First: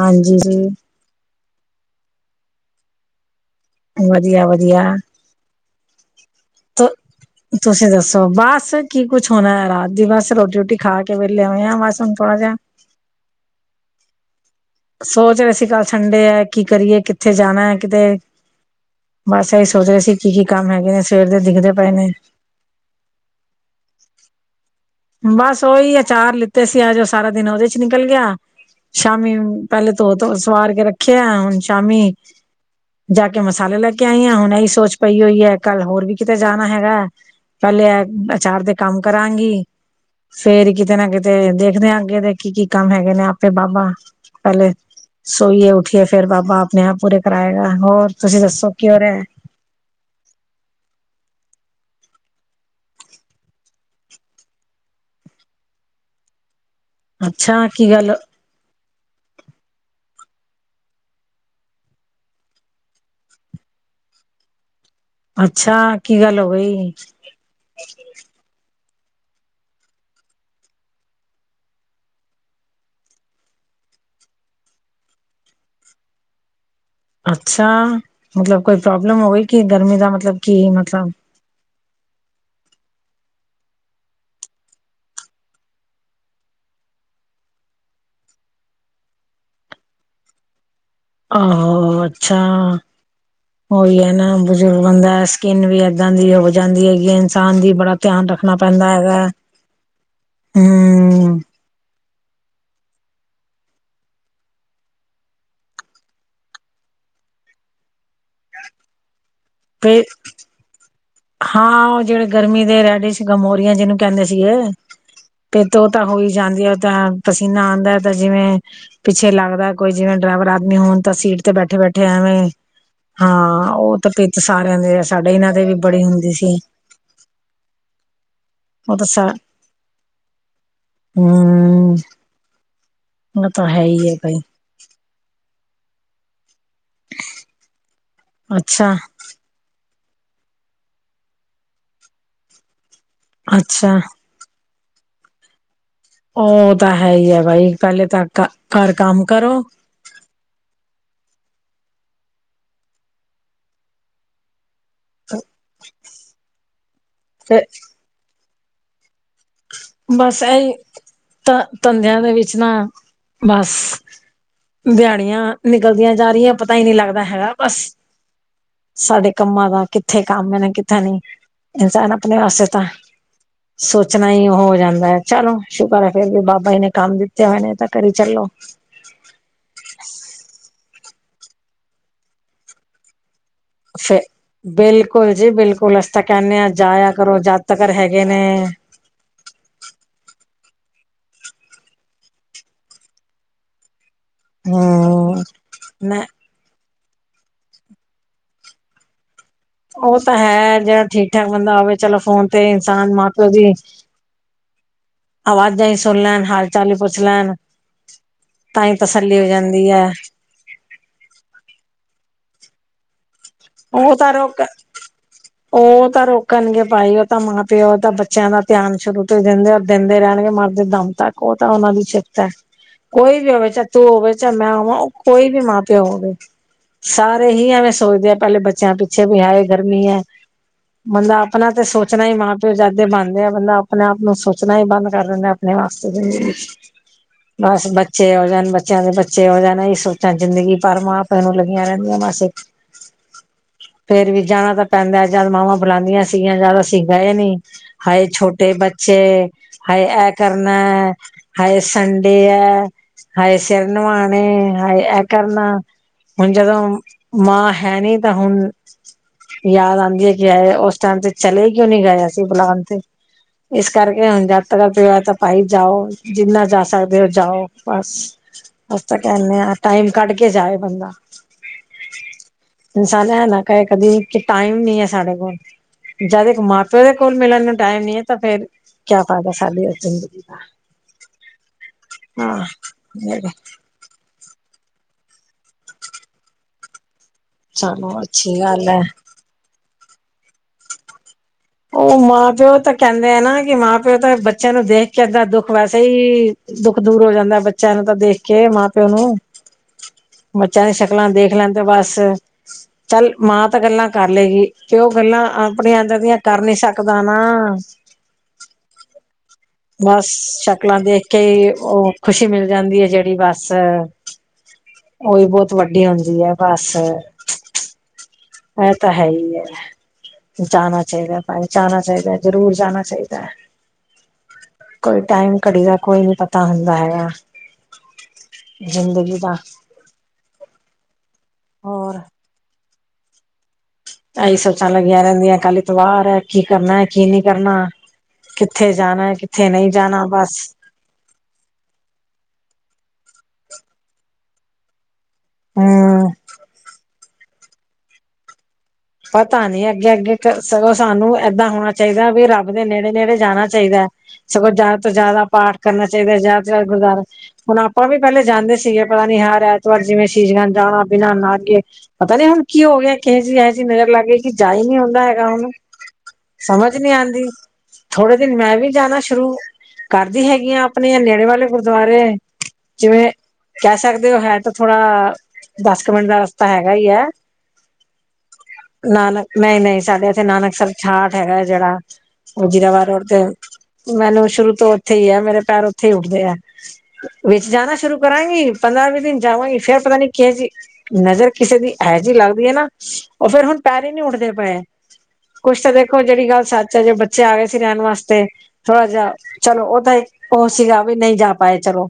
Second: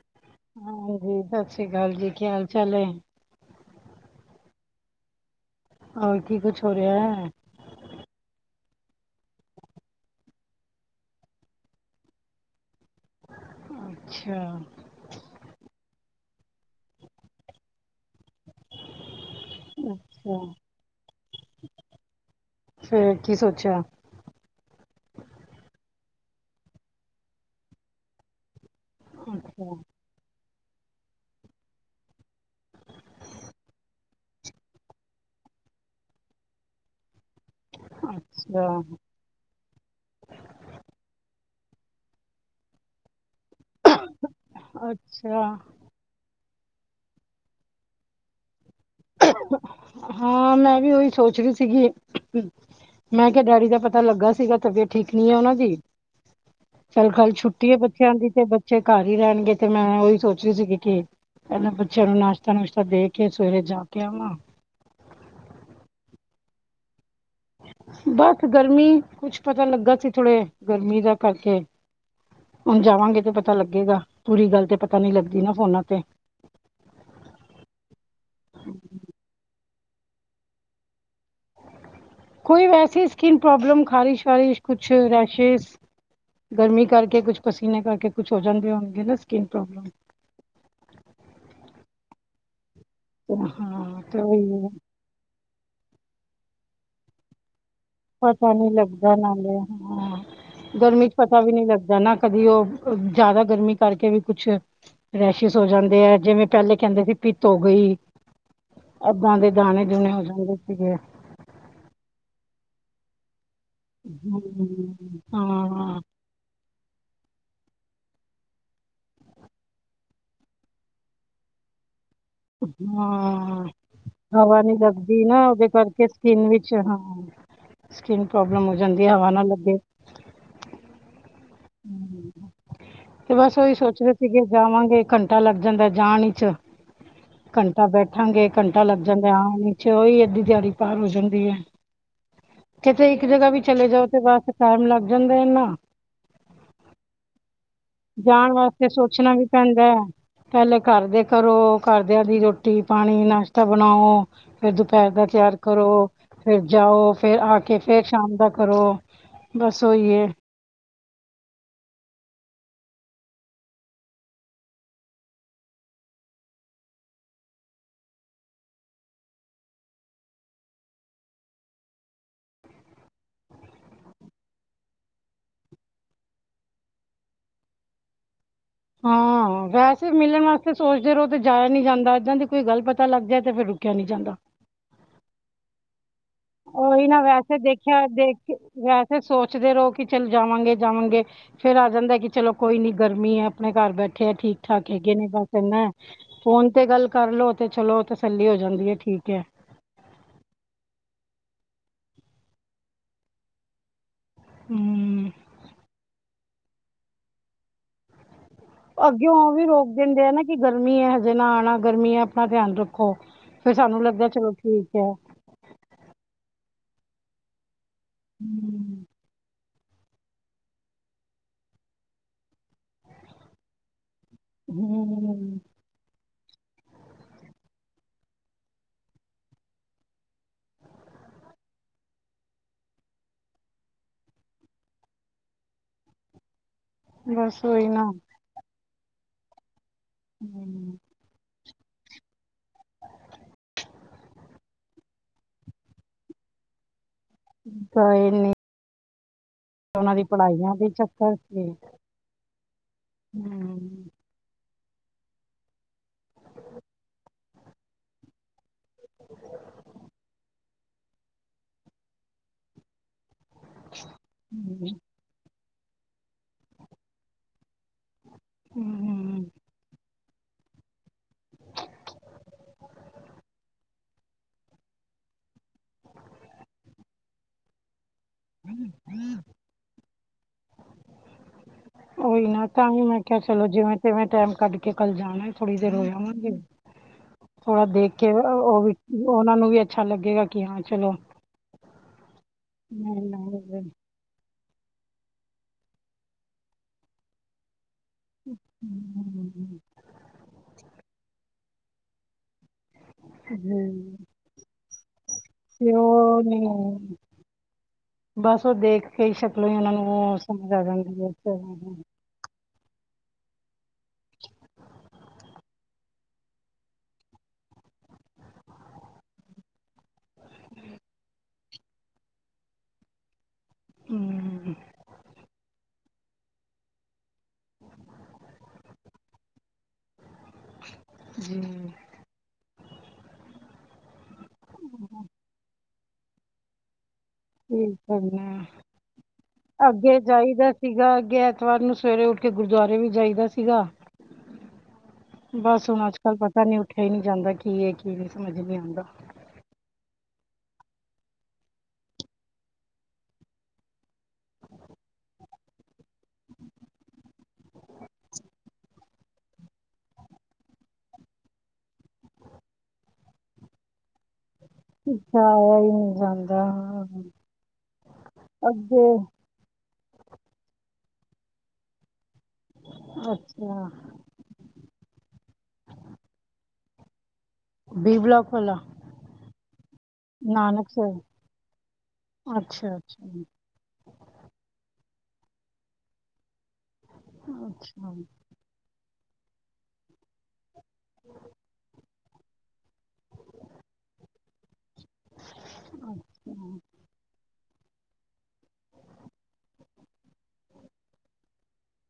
ਹਾਂਜੀ ਜੀ ਹਾਂਜੀ ਸਤਿ ਸ੍ਰੀ ਅਕਾਲ ਜੀ, ਕੀ ਹਾਲ -ਚਾਲ ਏ? ਵਧੀਆ-ਵਧੀਆ। ਹੋਰ, ਕੀ ਕੁਛ ਹੋ ਰਿਹਾ ਹੈ? ਤੁਸੀਂ ਦੱਸੋ, ਬੱਸ ਕੀ ਕੁੱਛ ਹੋਣਾ ਰਾਤ ਦੀ ਬਸ ਰੋਟੀ- ਰੋਟੀ ਖਾ ਕੇ ਵੇਲੇ ਆਵੇਂ ਆ ਬਸ ਹੁਣ ਥੋੜਾ ਜਿਹਾ। ਅੱਛਾ। ਸੋਚ ਰਹੇ ਸੀ ਕੱਲ ਠੰਡੇ ਏ, ਕੀ ਕਰੀਏ ਕਿੱਥੇ ਜਾਣਾ ਏ ਕਿਤੇ ਬਸ ਇਹੀ ਸੋਚ ਰਹੇ ਸੀ ਕੀ ਅੱਛਾ ਕੀ ਕੰਮ ਹੈਗੇ ਨੇ ਸਵੇਰ ਦੇ ਦਿਖਦੇ ਪਏ ਨੇ। ਫੇਰ ਕੀ ਸੋਚਿਆ। ਬਸ ਉਹੀ, ਆਚਾਰ ਲਿੱਤੇ ਸੀ ਆਜ ਜੋ ਸਾਰਾ ਦਿਨ ਉਹਦੇ 'ਚ ਨਿਕਲ ਗਿਆ, ਸ਼ਾਮੀ ਪਹਿਲੇ ਤੋ ਤੋ ਸਵਾਰ ਕੇ ਰੱਖੇ ਏ, ਹੁਣ ਸ਼ਾਮੀ ਜਾ ਕੇ ਮਸਾਲੇ ਲੈ ਕੇ ਆਈ ਆ, ਹੁਣ ਇਹੀ ਸੋਚ ਪਈ ਹੋਈ ਏ, ਕੱਲ ਹੋਰ ਵੀ ਕਿਤੇ ਜਾਣਾ ਹੈਗਾ। ਪਹਿਲੇ ਐ, ਅੱਛਾ ਆਚਾਰ ਦੇ ਅੱਛਾ ਕੰਮ ਕਰਾਂਗੀ। ਫ਼ੇਰ ਕਿਤੇ ਨਾ ਕਿਤੇ, ਦੇਖਦੇ ਆ ਅੱਗੇ ਦੇ ਕੀ- ਕੀ ਕੰਮ ਹੈਗੇ ਨੇ ਤੇ ਬਾਬਾ, ਪਹਿਲੇ, ਅੱਛਾ ਸੋਈ ਏ ਉਠ ਉੱਠੀਏ ਫੇਰ ਬਾਬਾ ਆਪਣੇ ਆਪ ਪੂਰੇ ਕਰਾਏਗਾ, ਹੋਰ ਤੁਸੀਂ ਦੱਸੋ ਕਿ ਹੋ ਰਿਹਾ ਏ। ਹਾਂ, ਮੈਂ ਵੀ ਉਹੀ ਸੋਚ ਰਹੀ ਸੀਗੀ। ਮੈਂ ਕਿਹਾ ਡੈਡੀ ਦਾ ਪਤਾ ਲੱਗਾ ਸੀਗਾ ਤਬੀਅਤ ਠੀਕ ਨੀ ਏ ਉਹਨਾ ਦੀ। ਚੱਲ ਕੱਲ ਅੱਛਾ ਛੁੱਟੀ ਏ ਕੀ ਬੱਚਿਆਂ ਗੱਲ ਦੀ ਤੇ, ਬੱਚੇ ਘਰ ਹੀ ਰਹਿਣਗੇ ਤੇ ਮੈਂ ਉਹੀ ਸੋਚ ਰਹੀ ਸੀਗੀ ਕਿ ਪਹਿਲਾਂ ਬੱਚਿਆਂ ਨੂੰ ਨਾਸ਼ਤਾ ਨੁਸ਼ਤਾ ਦੇ ਕੇ, ਸਵੇਰੇ ਜਾ ਕੇ ਆਵਾਂ। ਅੱਛਾ, ਕੀ ਗੱਲ ਹੋ ਗਈ। ਬਸ ਗਰਮੀ, ਕੁਛ ਪਤਾ ਲੱਗਾ ਸੀ ਥੋੜੇ ਗਰਮੀ ਦਾ ਕਰਕੇ ਹੁਣ ਜਾਵਾਂਗੇ ਤੇ ਪਤਾ ਲੱਗੇਗਾ, ਪੂਰੀ ਗੱਲ ਤੇ ਪਤਾ ਨੀ ਲੱਗਦੀ ਨਾ ਫੋਨਾਂ ਤੇ। ਅੱਛਾ, ਮਤਲਬ ਕੋਈ ਪ੍ਰੋਬਲਮ ਹੋ ਗਈ ਕਿ ਗਰਮੀ ਦਾ ਮਤਲਬ ਕੀ ਮਤਲਬ। ਕੋਈ ਵੈਸੀ ਸਕਿਨ ਪ੍ਰੋਬਲਮ, ਖ਼ਾਰਿਸ਼ -ਵਾਰਿਸ਼ ਕੁਛ ਰੈਸ਼ਜ਼ ਗਰਮੀ ਕਰਕੇ ਕੁਛ ਪਸੀਨੇ ਕਰਕੇ ਕੁਛ ਹੋ ਜਾਂਣਦੇ ਹੋਣਗੇ ਨਾ ਸਕਿਨ ਪ੍ਰੋਬਲਮ। ਆਹੋ ਅੱਛਾ, ਉਹੀ ਹਾਂ ਏ ਤੇ ਨਾ ਉਹੀ ਹੈ, ਬਜ਼ੁਰਗ ਬੰਦਾ ਸਕਿੰਨ ਵੀ ਏਦਾਂ ਦੀ ਹੋ ਜਾਂਦੀ ਹੈਗੀ, ਇਨਸਾਨ ਦੀ ਬੜਾ ਧਿਆਨ ਪਤਾ ਰੱਖਣਾ ਨੀ ਪੈਂਦਾ ਲੱਗਦਾ ਹੈਗਾ ਨਾਲੇ, ਹਾਂ ਗਰਮੀ 'ਚ ਹਮ ਪਤਾ ਵੀ ਨੀ ਲੱਗਦਾ ਨਾ ਕਦੀ ਉਹ ਜ਼ਿਆਦਾ ਗਰਮੀ ਕਰਕੇ ਵੀ ਕੁਛ ਰੈਸ਼ਿਸ ਹੋ ਜਾਂਦੇ ਏ, ਜਿਵੇਂ ਪਹਿਲੇ ਕਹਿੰਦੇ ਸੀ ਪਿਤ ਹੋ ਗਈ, ਐਦਾਂ ਦੇ ਦਾਣੇ ਤੇ ਦੂਣੇ ਹੋ ਜਾਂਦੇ ਸੀਗੇ। ਹਾਂ ਉਹ ਜਿਹੜੇ ਗਰਮੀ ਦੇ ਰੈਡਿਸ ਗਮੋਰੀਆਂ ਜਿਹਨੂੰ ਕਹਿੰਦੇ ਸੀਗੇ, ਹਮ, ਤੇ ੳ ਹਾਂ ਤਾਂ ਹੋਈ ਜਾਂਦੀ ਆ ਤਾਂ ਪਸੀਨਾ ਆਉਂਦਾ ਤਾਂ ਜਿਵੇਂ ਪਿੱਛੇ ਲੱਗਦਾ ਕੋਈ ਜਿਵੇਂ ਡਰਾਈਵਰ ਆਦਮੀ ਹੋਣ ਤਾਂ ਸੀਟ ਤੇ ਬੈਠੇ- ਬੈਠੇ ਐਵੇਂ ਹਾਂ, ਉਹ ਤਾਂ ਪਿੱਤ ਹਵਾ ਨੀ ਸਾਰਿਆਂ ਦੇ ਆ ਲੱਗਦੀ ਸਾਡੇ ਨਾ ਇਹਨਾਂ ਦੇ ਉਹਦੇ ਵੀ ਕਰ ਬੜੀ ਕਰਕੇ ਹੁੰਦੀ ਸਕਿੰਨ ਸੀ ਵਿੱਚ ਹਾਂ, ਸਕਿੰਨ ਪ੍ਰੋਬਲਮ ਹੋ ਉਹ ਤਾਂ ਜਾਂਦੀ ਹਵਾ ਨਾ ਲੱਗੇ ਹੂੰ ਤੇ ਬਸ ਉਹੀ ਹੈ ਹੀ ਸੋਚਦੇ ਹੈ ਭਾਈ ਸੀਗੇ। ਜਾਵਾਂਗੇ ਘੰਟਾ ਲੱਗ ਜਾਂਦਾ ਜਾਣ ਵਿਚ, ਘੰਟਾ ਬੈਠਾਂਗੇ, ਘੰਟਾ ਅੱਛਾ ਲੱਗ ਜਾਂਦਾ ਆਣ 'ਚ, ਉਹੀ ਅਦੀ ਦਿਹਾੜੀ ਪਾਰ ਹੋ ਜਾਂਦੀ ਏ। ਕਿਤੇ ਇੱਕ ਜਗ੍ਹਾ ਵੀ ਚਲੇ ਅੱਛਾ ਜਾਓ ਤੇ ਬਸ ਟਾਈਮ ਲੱਗ ਜਾਂਦਾ ਇਨਾ ਉਹ ਤਾਂ ਹੈ ਹੀ ਏ ਬਾਈ। ਪਹਿਲੇ ਤਾਂ ਜਾਣ ਵਾਸਤੇ ਘਰ ਕੰਮ ਸੋਚਣਾ ਵੀ ਕਰੋ ਪੈਂਦਾ ੲੈ। ਪਹਿਲੇ ਘਰ ਦੇ ਘਰੋ, ਘਰਦਿਆਂ ਦੀ ਰੋਟੀ, ਪਾਣੀ, ਨਾਸ਼ਤਾ ਬਣਾਓ। ਫੇਰ ਦੁਪਹਿਰ ਦਾ ਤਿਆਰ ਕਰੋ, ਫੇਰ ਜਾਓ, ਫੇਰ ਆ ਤੇ ਕੇ ਫੇਰ ਸ਼ਾਮ ਦਾ ਕਰੋ। ਬਸ ਉਹੀ ਹੈ ਬਸ ਏਹੀ, ਧ ਧੰਦਿਆਂ ਦੇ ਵਿੱਚ ਨਾ ਬਸ ਦਿਹਾੜੀਆਂ ਨਿਕਲਦੀਆਂ ਜਾ ਰਹੀਆਂ ਪਤਾ ਹੀ ਨਹੀਂ ਲੱਗਦਾ ਹੈਗਾ ਬਸ ਸਾਡੇ ਕੰਮਾਂ ਦਾ, ਕਿੱਥੇ ਕੰਮ ਇਹ ਨਾ, ਕਿੱਥੇ ਨਹੀਂ, ਸਾਨੂ ਆਪਣੇ ਵਾਸਤੇ ਤਾਂ‌ ਸੋ ਚਣਾ ਹੀ ਹੋ ਜਾਂਦਾ ਏ, ਚਲੋ ਸ਼ੁਕਰ ਏ ਫੇਰ ਵੀ ਬਾਬਾ ਜੀ ਨੇ ਕੰਮ ਦਿੱਤੇ ਹੋਏ ਨੇ ਤਾਂ ਕਰੀ ਚੱਲੋ। ਹਾਂ, ਵੈਸੇ ਮਿਲਣ ਵਾਸਤੇ ਸੋਚਦੇ ਰਹੋ ਤੇ ਜਾਇਆ ਨੀ ਜਾਂਦਾ, ਇੱਦਾਂ ਦੀ ਕੋਈ ਗੱਲ ਪਤਾ ਲੱਗ ਜਾਏ ਤੇ ਫਿਰ ਨਹੀਂ ਫ ਜਾਂਦਾ ਬਿਲਕੁਲ ਜੀ ਬਿਲਕੁਲ, ਅਸੀਂ ਤਾਂ ਕਹਿੰਨੇ ਹਾਂ ਉਹੀ ਜਾਇਆ ਕਰੋ ਜਦ ਤਕ ਹੈਗੇ ਨੇ। ਫਿਰ ਸੋਚਦੇ ਰਹੋ ਕਿ ਚੱਲ ਜਾਵਾਂਗੇ, ਜਾਵਾਂਗੇ ਫੇਰ ਆ ਜਾਂਦਾ ਕਿ ਚਲੋ ਕੋਈ ਨੀ ਗਰਮੀ ਏ, ਆਪਣੇ ਘਰ ਬੈਠੇ ਏ ਠੀਕ ਠਾਕ ਹੈਗੇ ਨੇ, ਹਮ ਬਸ ਇਨਾ ਨਾ ਫੋਨ ਤੇ ਗੱਲ ਕਰਲੋ ਤੇ ਚਲੋ ਤਸੱਲੀ ਹੋ ਜਾਂਦੀ ਹੈ, ਠੀਕ ਹੈ। ਉਹ ਤਾਂ ਹੈ, ਜਿਹੜਾ ਠੀਕ ਠਾਕ ਬੰਦਾ ਹੋਵੇ ਚਲੋ ਫੋਨ ਤੇ ਇਨਸਾਨ ਮਾਂ ਪਿਓ ਦੀ ਹੂੰ। ਆਵਾਜ਼ਾਂ ਹੀਂ ਸੁਣ ਲੈਣ, ਹਾਲ ਚਾਲ ਹੀ ਪੁੱਛ ਲੈਣ। ਤਾਂ ਹੀ ਅੱਗੋਂ ਤਸੱਲੀ ਹੋ ਉਹ ਵੀ ਰੋਕ ਜਾਂਦੀ ਹੈ ਦਿੰਦੇ ਆ ਨਾ, ਗਰਮੀ ਹੈ ਹਜੇ ਨਾ ਆਉਣਾ ਗਰਮੀ ਹੈ, ਆਪਣਾ ਧਿਆਨ ਰੱਖੋ। ਫੇਰ ਸਾਨੂੰ ਉਹ ਲੱਗਦਾ ਤਾਂ ਚਲੋ ਰੋਕ ਠੀਕ ਹੈ। ਉਹ ਤਾਂ ਰੋਕਣਗੇ ਭਾਈ, ਉਹ ਤਾਂ ਮਾਂ ਪਿਓ ਤਾਂ ਬੱਚਿਆਂ ਦਾ ਧਿਆਨ ਹਮ ਸ਼ੁਰੂ ਤੇ ਦਿੰਦੇ ਆ ਦਿੰਦੇ ਰਹਿਣਗੇ ਮਰਦੇ ਦਮ ਤੱਕ, ਉਹ ਤਾਂ ਉਹਨਾਂ ਦੀ ਚਿੰਤਾ ਹੈ ਕੋਈ ਵੀ ਹੋਵੇ ਤੂੰ ਹੋਵੇ ਜਾਂ ਮੈਂ ਹੋਵਾਂ, ਉਹ ਕੋਈ ਹਮ ਵੀ ਮਾਂ ਪਿਓ ਹੋਵੇ, ਸਾਰੇ ਹੀ ਐਵੇਂ ਸੋਚਦੇ ਆ। ਪਹਿਲੇ ਬੱਚਿਆਂ ਪਿੱਛੇ ਵੀ ਹੈਏ ਗਰਮੀ ਹੈ। ਬੰਦਾ ਆਪਣਾ ਤੇ ਸੋਚਣਾ ਹੀ ਮਾਂ ਪਿਓ ਜਦ ਬਣਦੇ ਆ, ਬੰਦਾ ਆਪਣੇ ਆਪ ਨੂੰ ਸੋਚਣਾ ਹੀ ਬੰਦ ਕਰ ਦਿੰਦਾ। ਜਮਾ ਸਹੀ। ਬਸ ਉਹੀ ਨਾ ਬੱਚੇ ਹੋ ਜਾਣ, ਬੱਚਿਆਂ ਦੇ ਬੱਚੇ ਹੋ ਜਾਣ, ਇਹੀ ਸੋਚਾਂ ਜ਼ਿੰਦਗੀ ਹਮ ਭਰ ਮਾਂ ਪਿਉ ਨੂੰ ਲੱਗੀਆਂ ਰਹਿੰਦੀਆਂ ਬਸ। ਹੂੰ। ਫੇਰ ਵੀ ਜਾਣਾ ਤਾਂ ਪੈਂਦਾ, ਜਦ ਮਾਵਾਂ ਬੁਲਾਉਂਦੀਆਂ ਸੀਗੀਆਂ ਜਦ ਅਸੀਂ ਗਏ ਨੀ, ਹਾਏ ਗਏ ਨੇ ਛੋਟੇ ਬੱਚੇ ਬੱਚੇ, ਹਾਏ ਉਹਨਾਂ ਦੀ ਇਹ ਕਰਨਾ ਪੜ੍ਹਾਈਆਂ ਦੇ ਹੈ, ਚੱਕਰ ਤੇ ਹਾਏ ਸੰਡੇ ਹੈ, ਹਾਏ ਸਿਰ ਹਮ ਨਿਵਾਉਣਾ ਨਿਵਾਉਣੇ ਨੇ ਹਾਏ, ਇਹ ਕਰਨਾ ਹੁਣ ਜਦੋਂ ਮਾਂ ਹੈ ਨੀ ਤਾਂ ਹੁਣ ਯਾਦ ਆਉਂਦੀ ਹੈ ਕਿ ਹਾਏ ਉਸ ਟਾਈਮ ਤੇ ਚਲੇ ਕਿਉਂ ਨੀ ਗਏ, ਅਸੀ ਬੁਲਾਉਣ ਤੇ। ਇਸ ਕਰਕੇ ਹੁਣ ਜਦ ਤੱਕ ਹਮ ਪਿੳ ਹੈ ਤਾਂ ਭਾਈ ਜਾਓ, ਜਿੰਨਾ ਜਾ ਸਕਦੇ ਹੋ ਜਾਓ ਬਸ। ਆਪਾਂ ਹਮ, ਕਹਿੰਦੇ ਆ, ਟਾਈਮ ਕੱਢ ਕੇ ਜਾਏ ਬੰਦਾ। ਇਨਸਾਨ ਇਹ ਨਾ ਕਹੇ ਕਦੀ, ਕਿ ਟਾਈਮ ਨਹੀਂ ਹੈ ਸਾਡੇ ਕੋਲ। ਜਦ ਇੱਕ ਮਾਂ ਪਿਓ ਦੇ ਕੋਲ ਮਿਲਣ ਨੂੰ ਟਾਈਮ ਨੀ ਹੈ ਤਾਂ ਫੇਰ, ਕਿਆ ਫਾਇਦਾ ਸਾਡੀ ਜ਼ਿੰਦਗੀ ਦਾ। ਉਹੀ ਨਾ ਤਾਂ ਵੀ ਮੈਂ ਕਿਹਾ ਹਾਂ ਚਲੋ ਜਿਵੇਂ, ਕਿਵੇਂ ਟਾਈਮ ਕੱਢ ਕੇ ਕੱਲ ਜਾਣਾ, ਥੋੜ੍ਹੀ ਦੇਰ ਹੋ ਆਵਾਂਗੀ। ਥੋੜਾ ਚਲੋ ਦੇਖ ਕੇ ਅੱਛੀ ਗੱਲ ਔਰ ਹੈ ਉਹਨਾਂ ਨੂੰ ਵੀ ਅੱਛਾ ਲੱਗੇਗਾ, ਕਿ ਹਾਂ ਚਲੋ ਉਹ ਮਾਂ ਪਿਓ ਤਾਂ ਨਹੀਂ, ਕਹਿੰਦੇ ਆ ਨਹੀਂ, ਨਾ, ਕਿ ਨਹੀਂ, ਮਾਂ ਪਿਓ ਪਿਓ ਤਾਂ ਬੱਚਿਆਂ ਨੂੰ ਦੇਖ ਕੇ ਅੱਦਾਂ ਦੁੱਖ ਵੈਸੇ ਹੀ, ਦੁੱਖ ਦੂਰ ਹੋ ਜਾਂਦਾ। ਬੱਚਿਆਂ ਨੂੰ ਤਾਂ ਦੇਖ ਕੇ ਮਾਂ ਪਿਓ ਨੂੰ, ਹਮ, ਬੱਚਿਆਂ ਦੀਆਂ ਸ਼ਕਲਾਂ ਦੇਖ ਲੈਣ ਤੇ ਬਸ। ਚੱਲ ਮਾਂ ਤਾਂ ਗੱਲਾਂ ਜੀ ਕਰ ਲਏਗੀ, ਪਿੳ ਗੱਲਾਂ ਆਪਣੇ ਅੰਦਰ ਦੀਆਂ ਕਰ ਨੀ ਹੂੰ, ਸਕਦਾ ਨਾ ਬਸ ਉਹ ਦੇਖ। ਕਹੀ ਸ਼ਕਲੋ ਉਹਨਾਂ ਨੂੰ ਬਸ ਉਹ ਸਮਝ ਆ ਸ਼ਕਲਾਂ ਜਾਂਦੀ ਦੇਖ ਕੇ ਕਿ ਹਾਂ। ਉਹ ਖੁਸ਼ੀ ਮਿਲ ਜਾਂਦੀ ਏ ਜਿਹੜੀ ਬਸ। ਉਹੀ ਬਹੁਤ ਵੱਡੀ ਹੁੰਦੀ ਹੈ ਬਸ। ਇਹ ਤਾਂ ਹੈ ਹੀ ਐ, ਜਾਣਾ ਚਾਹੀਦਾ। ਹਾਂਜੀ ਜਾਣਾ ਚਾਹੀਦਾ ਜ਼ਰੂਰ ਜਾਣਾ ਚਾਹੀਦਾ। ਹੂੰ। ਕੋਈ ਟਾਈਮ ਘੜੀ ਦਾ ਕੋਈ ਨੀ ਪਤਾ ਹੁੰਦਾ ਹੈਗਾ। ਜ਼ਿੰਦਗੀ ਦਾ। ਜੀ। ਹੋਰ ਆਹੀਂ ਸੋਚਾਂ ਲੱਗੀਆਂ ਰਹਿੰਦੀਆਂ ਕੱਲ ਐਤਵਾਰ ਏ ਕੀ ਕਰਨਾ ਹੈ ਕੀ ਨਹੀਂ। ਕਰਨਾ, ਕੀ ਕਰਨਾ ਕਿੱਥੇ ਜਾਣਾ, ਕਿੱਥੇ ਨਹੀਂ ਅੱਗੇ ਜਾਣਾ ਬਸ। ਜਾਈਦਾ ਸੀਗਾ ਅੱਗੇ ਐਤਵਾਰ ਨੂੰ ਸਵੇਰੇ ਉੱਠ ਕੇ ਗੁਰਦੁਆਰੇ ਵੀ ਜਾਈਦਾ ਸੀਗਾ। ਬਸ ਹੁਣ ਹਮ ਅੱਜਕੱਲ ਪਤਾ ਨੀ ਉੱਠਿਆ ਹੀ ਨਹੀਂ ਜਾਂਦਾ ਕੀ ਹੈ ਕੀ ਨਹੀਂ ਸਮਝ ਨੀ ਆਂਦਾ। ਪਤਾ ਨੀ ਅੱਗੇ ਅੱਗੇ ਸਗੋਂ ਸਾਨੂੰ ਏਦਾਂ ਹੋਣਾ ਚਾਹੀਦਾ ਵੀ ਰੱਬ ਦੇ ਨੇੜੇ-ਨੇੜੇ ਜਾਣਾ ਚਾਹੀਦਾ। ਸਗੋਂ ਜ਼ਿਆਦਾ ਤੋਂ ਜ਼ਿਆਦਾ ਪਾਠ ਕਰਨਾ ਚਾਹੀਦਾ ਜ਼ਿਆਦਾ ਤੋਂ ਜ਼ਿਆਦਾ ਗੁਰਦੁਆਰੇ ਹੁਣ ਆਪਾਂ ਵੀ ਪਹਿਲੇ ਜਾਂਦੇ ਸੀਗੇ। ਪਤਾ ਨੀ ਹਰ ਐਤਵਾਰ ਜਿਵੇਂ ਸ਼ੀਸ ਗੰਜ ਜਾਣਾ ਬਿਨਾਂ ਨਾ ਕੇ, ਪਤਾ ਨੀ ਹੁਣ ਕੀ ਹੋ ਗਿਆ ਕਿਹੀਂ ਜੀ ਕਿ ਨਜ਼ਰ ਲੱਗ ਗਈ ਕਿ ਜਾ ਈ ਨੀ ਹੁੰਦਾ ਹੈਗਾ ਹੁਣ, ਜਾਇਆ ਹੀ ਨਹੀਂ ਜਾਂਦਾ ਸਮਝ ਨੀ ਆਂਦੀ। ਥੋੜੇ ਦਿਨ ਮੈਂ ਵੀ ਅੱਗੇ ਜਾਣਾ ਸ਼ੁਰੂ- ਕਰਦੀ ਹੈਗੀ ਆਂ ਆਪਣੀਆਂ ਨੇੜੇ ਵਾਲੇ ਗੁਰਦੁਆਰੇ, ਜਿਵੇਂ ਅੱਛਾ ਕਹਿ ਸਕ ਤੇ ਉਹ ਹੈ ਤੇ ਥੋੜਾ, ਦਸ ਕੁ ਮਿੰਟ ਦਾ ਰਸਤਾ ਹੈਗਾ ਈ ਐ। ਬੀ ਬਲੋਕ ਵਾਲਾ। ਨਾਨਕ ਨਈ-ਨਈ ਸਾਡੇ ਏਥੇ ਨਾਨਕ ਨਾਨਕਸਰ ਸਰ ਛਾਟ ਹੈਗਾ ਜਿਹੜਾ। ਵਜੀਰਾ ਅੱਛਾ ਵਾਰ ਅੱਛਾ ਰੋਡ ਤੇ। ਮੈਨੂੰ ਸ਼ੁਰੂ ਤੋਂ ਓਥੇ ਈ ਐ ਮੇਰੇ ਪੈਰ ਓਥੇ ਈ ਉੱਠਦੇ ਐ। ਵਿੱਚ ਜਾਣਾ ਅੱਛਾ ਸ਼ੁਰੂ ਕਰਾਂਗੀ। ਪੰਦਰਾਂ ਵੀਹ ਦਿਨ ਜਾਵਾਂਗੀ ਫੇਰ ਪਤਾ ਨੀ ਕਿਹੇ ਜੀ ਨਜ਼ਰ ਕਿਸੇ ਦੀ ਏਹੇ ਜੀ ਲੱਗਦੀ ਐ ਨਾ ਉਹ ਫੇਰ ਹੁਣ ਪੈਰ ਈ ਨੀ ਉੱਠਦੇ ਪਏ। ਕੁਛ ਤੇ ਦੇਖੋ ਜਿਹੜੀ ਅੱਛਾ ਗੱਲ ਸੱਚ- ਆ ਜੇ ਵੇ ਬੱਚੇ ਆ ਗਏ ਸੀ ਰਹਿਣ ਵਾਸਤੇ। ਥੋੜਾ ਜਾ, ਚਲੋ ਉਹ ਤਾਂ ਓ ਸੀਗਾ ਵੀ ਨਈ ਜਾ ਪਾਏ ਚਲੋ।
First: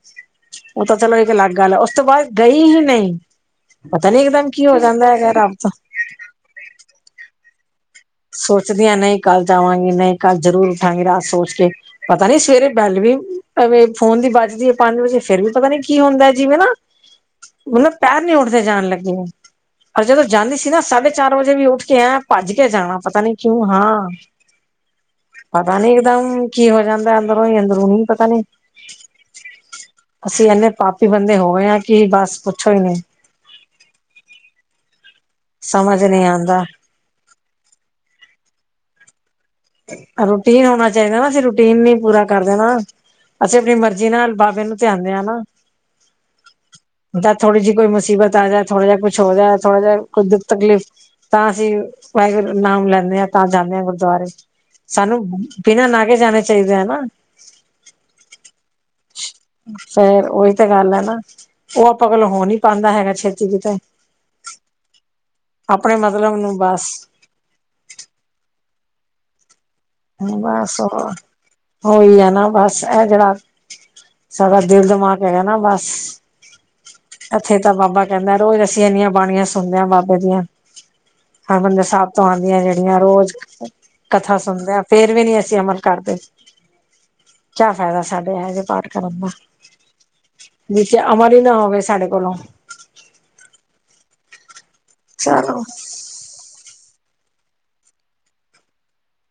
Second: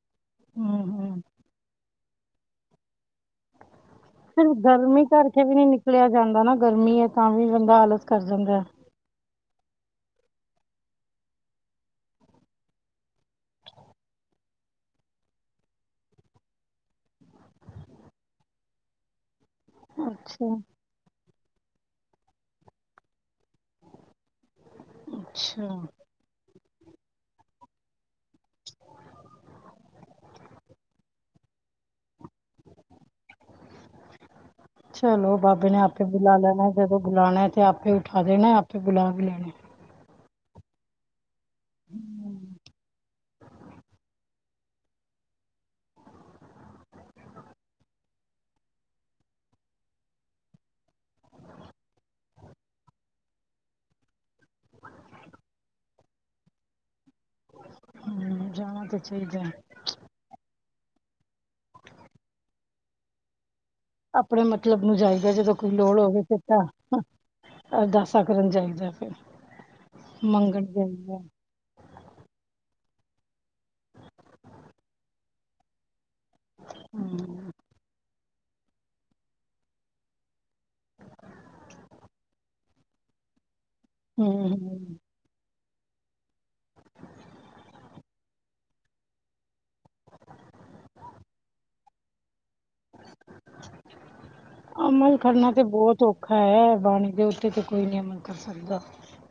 ਹਮ ਉਹ ਤਾਂ ਚਲੋ ਹਮ ਇੱਕ ਅਲੱਗ ਗੱਲ ਆ ਉਸ ਤੋਂ ਬਾਅਦ ਗਈ ਹੀ ਨਈ। ਫਿਰ ਗਰਮੀ ਕਰਕੇ ਰੱਬ ਵੀ ਤੋਂ ਨੀ ਨਿਕਲਿਆ ਜਾਂਦਾ ਨਾ ਗਰਮੀ ਏ ਤਾਂ ਵੀ ਬੰਦਾ ਆਲਸ- ਕਰ ਜਾਂਦਾ ਸੋਚਦੀ ਆਂ ਨ‌ਈ ਕੱਲ ਜਾਵਾਂਗੀ ਨਹੀਂ ਕੱਲ ਜ਼ਰੂਰ ਉੱਠਾਂਗੀ ਰਾਤ ਸੋਚ ਕੇ- ਪਤਾ ਨੀ ਸਵੇਰੇ ਬੈਲ ਵੀ ਫੋਨ ਦੀ ਵੱਜਦੀ ਏ ਪੰਜ ਵਜੇ ਫੇਰ ਵੀ ਪਤਾ ਨੀ ਕੀ ਹੁੰਦਾ ਜਿਵੇਂ ਨਾ- ਮਲਬ ਪੈਰ ਨੀ ਉੱਠਦੇ ਜਾਣ ਲੱਗੇ ਆਂ। ਪਰ ਹੈ। ਜਦੋਂ ਅੱਛਾ ਜਾਂਦੀ ਸੀ ਨਾ ਸਾਢੇ ਚਾਰ ਵਜੇ ਵੀ ਉੱਠ ਕੇ ਐਂ ਭੱਜ ਕੇ ਜਾਣਾ। ਪਤਾ ਨਹੀਂ ਕਿਉਂ ਹਾਂ, ਪਤਾ ਅੱਛਾ ਨੀ। ਇਕਦਮ ਕੀ ਹੋ ਜਾਂਦਾ ਅੰਦਰੋਂ ਹੀ ਅੰਦਰੋਂ ਨੀ ਪਤਾ ਨੀ। ਅਸੀਂ ਏਨੇ ਪਾਪੀ ਬੰਦੇ ਹੋਗੇ ਆ ਕੀ ਬਸ ਪੁੱਛੋ ਈ ਨੀ। ਚਲੋ ਬਾਬੇ ਨੇ ਸਮਝ ਆਪੇ ਨਹੀਂ ਬੁਲਾ ਆਉਂਦਾ ਲੈਣਾ ਜਦੋਂ ਬੁਲਾਣਾ ਤੇ ਆਪੇ ਉਠਾ ਦੇਣਾ ਆਪੇ ਬੁਲਾ ਵੀ ਲੈਣਾ। ਰੂਟੀਨ ਹੋਣਾ ਚਾਈਦਾ ਨਾ ਫਿਰ ਰੋ- ਰੂਟੀਨ ਨੀ ਪੂਰਾ ਕਰ ਦੇ ਨਾਂ, ਅਸੀਂ ਆਪਣੀ ਮਰਜ਼ੀ ਨਾਲ ਬਾਬੇ ਨੂੰ ਧਿਆਦੇ ਆਂ ਨਾ। ਜਦ ਥੋੜੀ ਜੀ ਕੋਈ ਮੁਸੀਬਤ ਆ ਜਾਏ ਥੋੜਾ ਜਾ ਕੁਛ ਹੋ ਜਾਏ, ਥੋੜਾ ਜਾ ਕੋਈ ਦੁੱਖ ਤਕਲੀਫ਼- ਤਾਂ ਅਸੀਂ, ਵਾਹਿਗੁਰੂ ਨਾਮ ਲੈਂਨੇ ਆ ਤਾਂ ਜਾਨੇ ਆਂ ਗੁਰਦੁਆਰੇ। ਸਾਨੂੰ ਬਿਨਾਂ ਨਾਗੇ ਜਾਣਾ ਚਾਈਦਾ ਏ ਨਾ। ਹੂੰ ਜਾਣਾ ਤੇ ਚਾਈਦਾ। ਫੇਰ ਓਈ ਤੇ ਗੱਲ ਐ ਨਾ, ਉਹ ਆਪਾਂ ਕੋਲੋਂ ਹੋ ਨੀ ਪਾਂਦਾ ਹੈਗਾ ਛੇਤੀ ਕਿਤੇ। ਅਪਨੇ ਮਤਲਬ ਨੂੰ ਜਾਈਦਾ ਜਦੋਂ ਕੋਈ ਆਪਣੇ ਲੋੜ ਹੋਵੇ ਮਤਲਬ ਫੇਰ ਨੂੰ ਬਸ ਤਾਂ ਅਰਦਾਸਾਂ ਕਰਨ ਜਾਈਦਾ ਫੇਰ, ਮੰਗਣ ਜਾਈਦਾ। ਓਈ ਐ ਨਾ ਬਸ ਐ ਜੇੜਾ ਸਾਡਾ ਦੇਲ ਦਿਮਾਗ ਹੈਗਾ ਨਾ ਬਸ। ਹਮ ਐਥੇ ਤਾਂ ਬਾਬਾ ਕੈਂਦਾ ਰੋਜ਼ ਅਸੀਂ ਏਨੀਆਂ ਬਾਣੀਆਂ ਸੁਣਦੇ ਆਂ ਬਾਬੇ ਦੀਆਂ। ਹਰਮੰਦਰ ਸਾਬ ਤੋਂ ਆਂਦੀਆਂ ਜੇੜੀਆਂ ਰੋਜ਼, ਕਥਾ ਹਮ ਸੁਣਦੇ ਆ। ਹਮ ਫੇਰ ਵੀ ਨੀ ਅਸੀਂ ਅਮਲ ਕਰਦੇ, ਕਿਆ ਫੈਦਾ ਸਾਡੇ ਏਹੋ ਜੇ ਪਾਠ ਕਰਨ ਦਾ। ਨੀਚੇ ਅਮਲ ਈ ਨਾ ਹੋਵੇ ਸਾਡੇ ਕੋਲੋਂ। ਅਮਲ ਕਰਨਾ ਤੇ ਚਲੋ ਬੋਤ ਔਖਾ ਐ, ਬਾਣੀ ਦੇ ਉੱਤੇ ਤੇ ਕੋਈ ਨੀ ਅਮਲ ਕਰ ਸਕਦਾ।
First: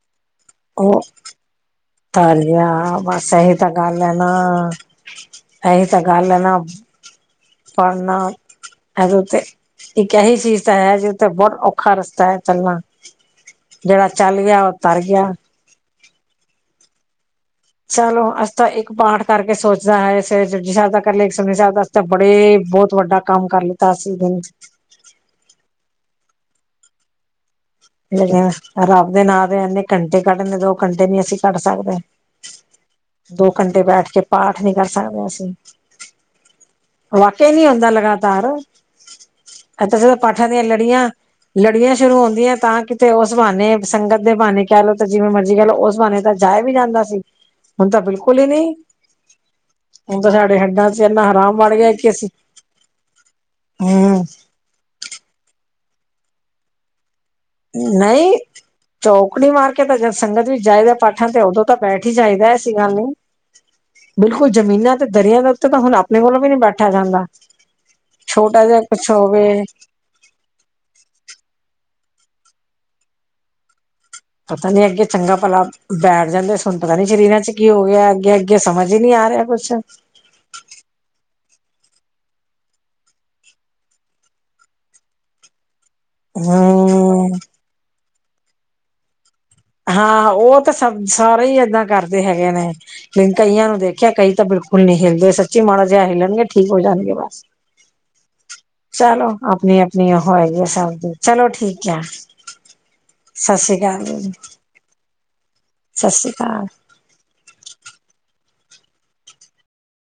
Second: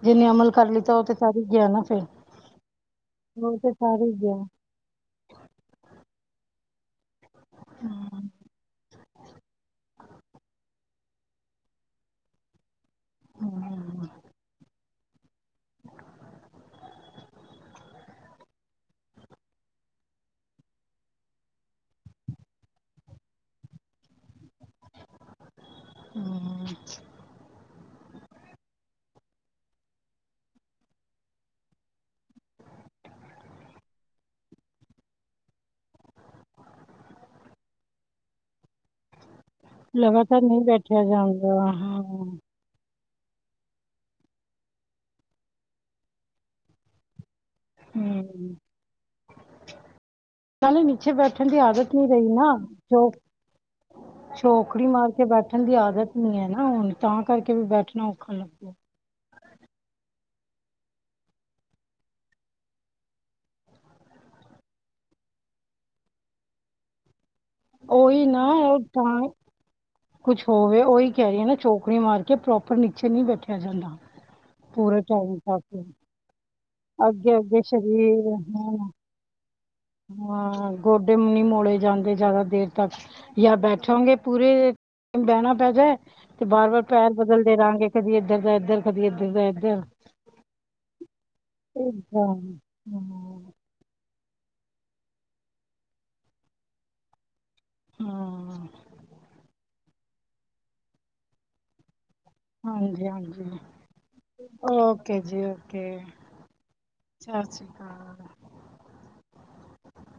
ਜਿਨੇ ਅਮਲ ਕਰ ਲੀਤਾ ਓ ਤੇ ਤਰ ਈ ਗੇਆ ਨਾ। ਫਿਰ ਤਰ ਗਿਆ ਬਸ ਏਈ ਉਹ ਤੇ ਗੱਲ ਕਰ ਐ ਹੀ ਨਾ। ਗਿਆ ਐਈ ਤੇ ਗੱਲ ਐ ਨਾ, ਪੜਨਾ ਐਦੇ ਉਤੇ ਏਕ ਐਹੀ ਚੀਜ਼ ਤਾਂ ਹੈ ਜਿਥੇ ਬੋਤ ਔਖਾ ਰਸਤਾ ਐ ਚੱਲਣਾ। ਜੇੜਾ ਚੱਲ ਗਿਆ ਓ ਤਰ ਗੇਆ। ਚਲੋ ਅਸੀਂ ਤਾਂ ਇੱਕ ਪਾਠ ਕਰਕੇ ਸੋਚਦਾ ਐ ਸਵੇਰੇ ਜਪਜੀ ਸੈਬ ਦਾ ਕਰ ਲੇਆ ਇੱਕ ਸੁਖਮਨੀ ਸੈਬ ਦਾ ਤਾਂ ਬੜੇ ਬੋਤ ਵੱਡਾ ਕੰਮ ਕਰ ਲੀਤਾ ਅਸੀਂ ਦਿਨ ਚ। ਹੂੰ। ਲ‌ਈਆਂ ਰੱਬ ਦੇ ਨਾਂ ਦੇ ਐਨੇ ਕੰਟੇ ਕੱਢਦੇ ਦੋ ਕੰਟੇ ਨੀ ਅਸੀਂ ਕੱਢ ਸਕਦੇ। ਦੋ ਘੰਟੇ ਬੈਠ ਕੇ ਪਾਠ ਨੀ ਕਰ ਸਕਦੇ ਅਸੀਂ। ਵਾਕੇਆ ਨੀ ਹੁੰਦਾ ਲਗਾਤਾਰ। ਐਥੇ ਜਦੋਂ ਲਗਾਤਾਰ ਪਾਠਾਂ ਨਹੀਂ ਦੀਆਂ ਬੈਠਿਆ ਜਾਂਦਾ ਲੜੀਆਂ-ਲੜੀਆਂ ਹਾਂ ਸ਼ੁਰੂ ਹੁੰਦੀਆਂ ਤਾਂ ਕਿਤੇ ਓਸ ਬਾਨੇ ਸੰਗਤ ਦੇ ਬਾਨੇ ਕੈ ਲਓ ਤੇ ਜਿਵੇਂ ਮਰਜ਼ੀ ਕੈ ਲਓ ਓਸ ਬਾਨੇ ਤਾਂ ਜਾਇਆ ਵੀ ਜਾਂਦਾ ਸੀ। ਹੁਣ ਤਾਂ ਬਿਲਕੁਲ ਈ ਹਮ ਨਈ। ਹੁਣ ਤਾਂ ਸਾਡੇ ਨਾਲੇ ਹੱਡਾਂ ਚ ਨੀਚੇ ਐਨਾ ਬੈਠਣ ਹਰਾਮ ਦੀ ਬਣ ਗਿਆ ਆਦਤ ਨਹੀਂ ਕਿ ਅਸੀਂ, ਰਹੀ ਹੂੰ ਚੋਖੜੀ ਮਾਰ ਕੇ ਬੈਠਣ ਦੀ ਆਦਤ ਨੀ ਐ ਨਾ ਹੁਣ। ਤਾਂ ਕਰਕੇ ਵੀ ਬੈਠਣਾ ਔਖਾ ਨਈ ਲੱਗਦਾ ਚੌਕੜੀ ਮਾਰ ਕੇ ਤਾਂ ਜਦ ਸੰਗਤ ਵੀਚ ਜਾਈਦਾ ਪਾਠਾਂ ਤੇ ਉਦੋਂ ਤਾਂ ਬੈਠ ਹੀ ਜਾਈਦਾ ਐਸੀ ਗੱਲ ਨਈ। ਬਿਲਕੁਲ ਜ਼ਮੀਨਾਂ ਤੇ ਦਰੀਆ ਦੇ ਉੱਤੇ ਤਾਂ ਹੁਣ ਆਪਣੇ ਕੋਲੋਂ ਵੀ ਨੀ ਬੈਠਾ ਜਾਂਦਾ। ਓਹੀ ਨਾ ਛੋਟਾ ਓ ਜਿਹਾ ਕੁਛ ਤਾਂ ਹੋਵੇ ਕੁਛ ਹੋਵੇ ਓਹੀ ਕੈ ਰਈ ਆ ਨਾ ਚੋਕੜੀ ਮਾਰ ਕੇ ਪ੍ਰੋਪਰ ਨੀਚੇ ਨਈ ਬੈਠਿਆ ਜਾਂਦਾ। ਪਤਾ ਨੀ ਪੂਰੇ ਅੱਗੇ ਚੰਗਾ ਟਾਈਮ ਭਲਾ, ਤੱਕ ਬੈਠ ਜਾਂਦੇ ਹੁਣ ਪਤਾ ਨੀ ਅੱਗੇ ਸਰੀਰਾਂ ਚ ਅੱਗੇ ਕੀ ਹੋ ਗੇਆ ਸਰੀਰ ਅੱਗੇ ਏ ਹਾਂ ਸਮਝ ਈ ਨੀ ਆ ਰੇਆ ਕੁੱਛ। ਹਾਂ ਗੋਡੇ ਮ ਨੀ ਮੋੜੇ ਜਾਂਦੇ ਜਾਦਾ ਦੇਰ ਤੱਕ। ਜਾਂ ਬੈਠੋਗੇ ਪੂਰੇ, ਬੈਣਾ ਪੈਦੈ, ਬਾਰ-ਬਾਰ ਪੈਰ ਹਮ ਬਦਲਦੇ ਰਾਂਗੇ। ਕਦੀ ਏਧਰ ਦਾ ਏਧਰ ਕਦੀ ਏਧਰ ਦਾ ਇੱਧਰ ਹਾਂ ਓ ਤਾਂ ਸ ਸਭ ਸਾਰੇ ਈ ਏਦਾਂ ਕਰਦੇ ਹੈਗੇ ਨੇ, ਤੇ ਹਾਂ ਕਈਆਂ ਨੂੰ ਦੇਖ ਵਾਕੇਆ ਕਈ ਤਾਂ ਬੇਲਕੁਲ ਨਈ ਹੇਲਦੇ ਸੱਚੀ ਮਾੜਾ ਜੇਆ ਹਿਲਣਗੇ ਠੀਕ ਹੋ ਜਾਣਗੇ ਬਸ ਹਾਂ ਚਲੋ ਅਪਣੀ ਅਪਣੀ ਓ ਹੈਗੀ ਆ ਸਭ ਦੀ ਚਲੋ ਠੀਕ ਐ। ਹਾਂਜੀ ਹਾਂਜੀ ਸਸਰੀ ਕਾਲ। ਓਕੇ ਜੀ ਓਕੇ, ਸਸਰੀ ਕਾਲ।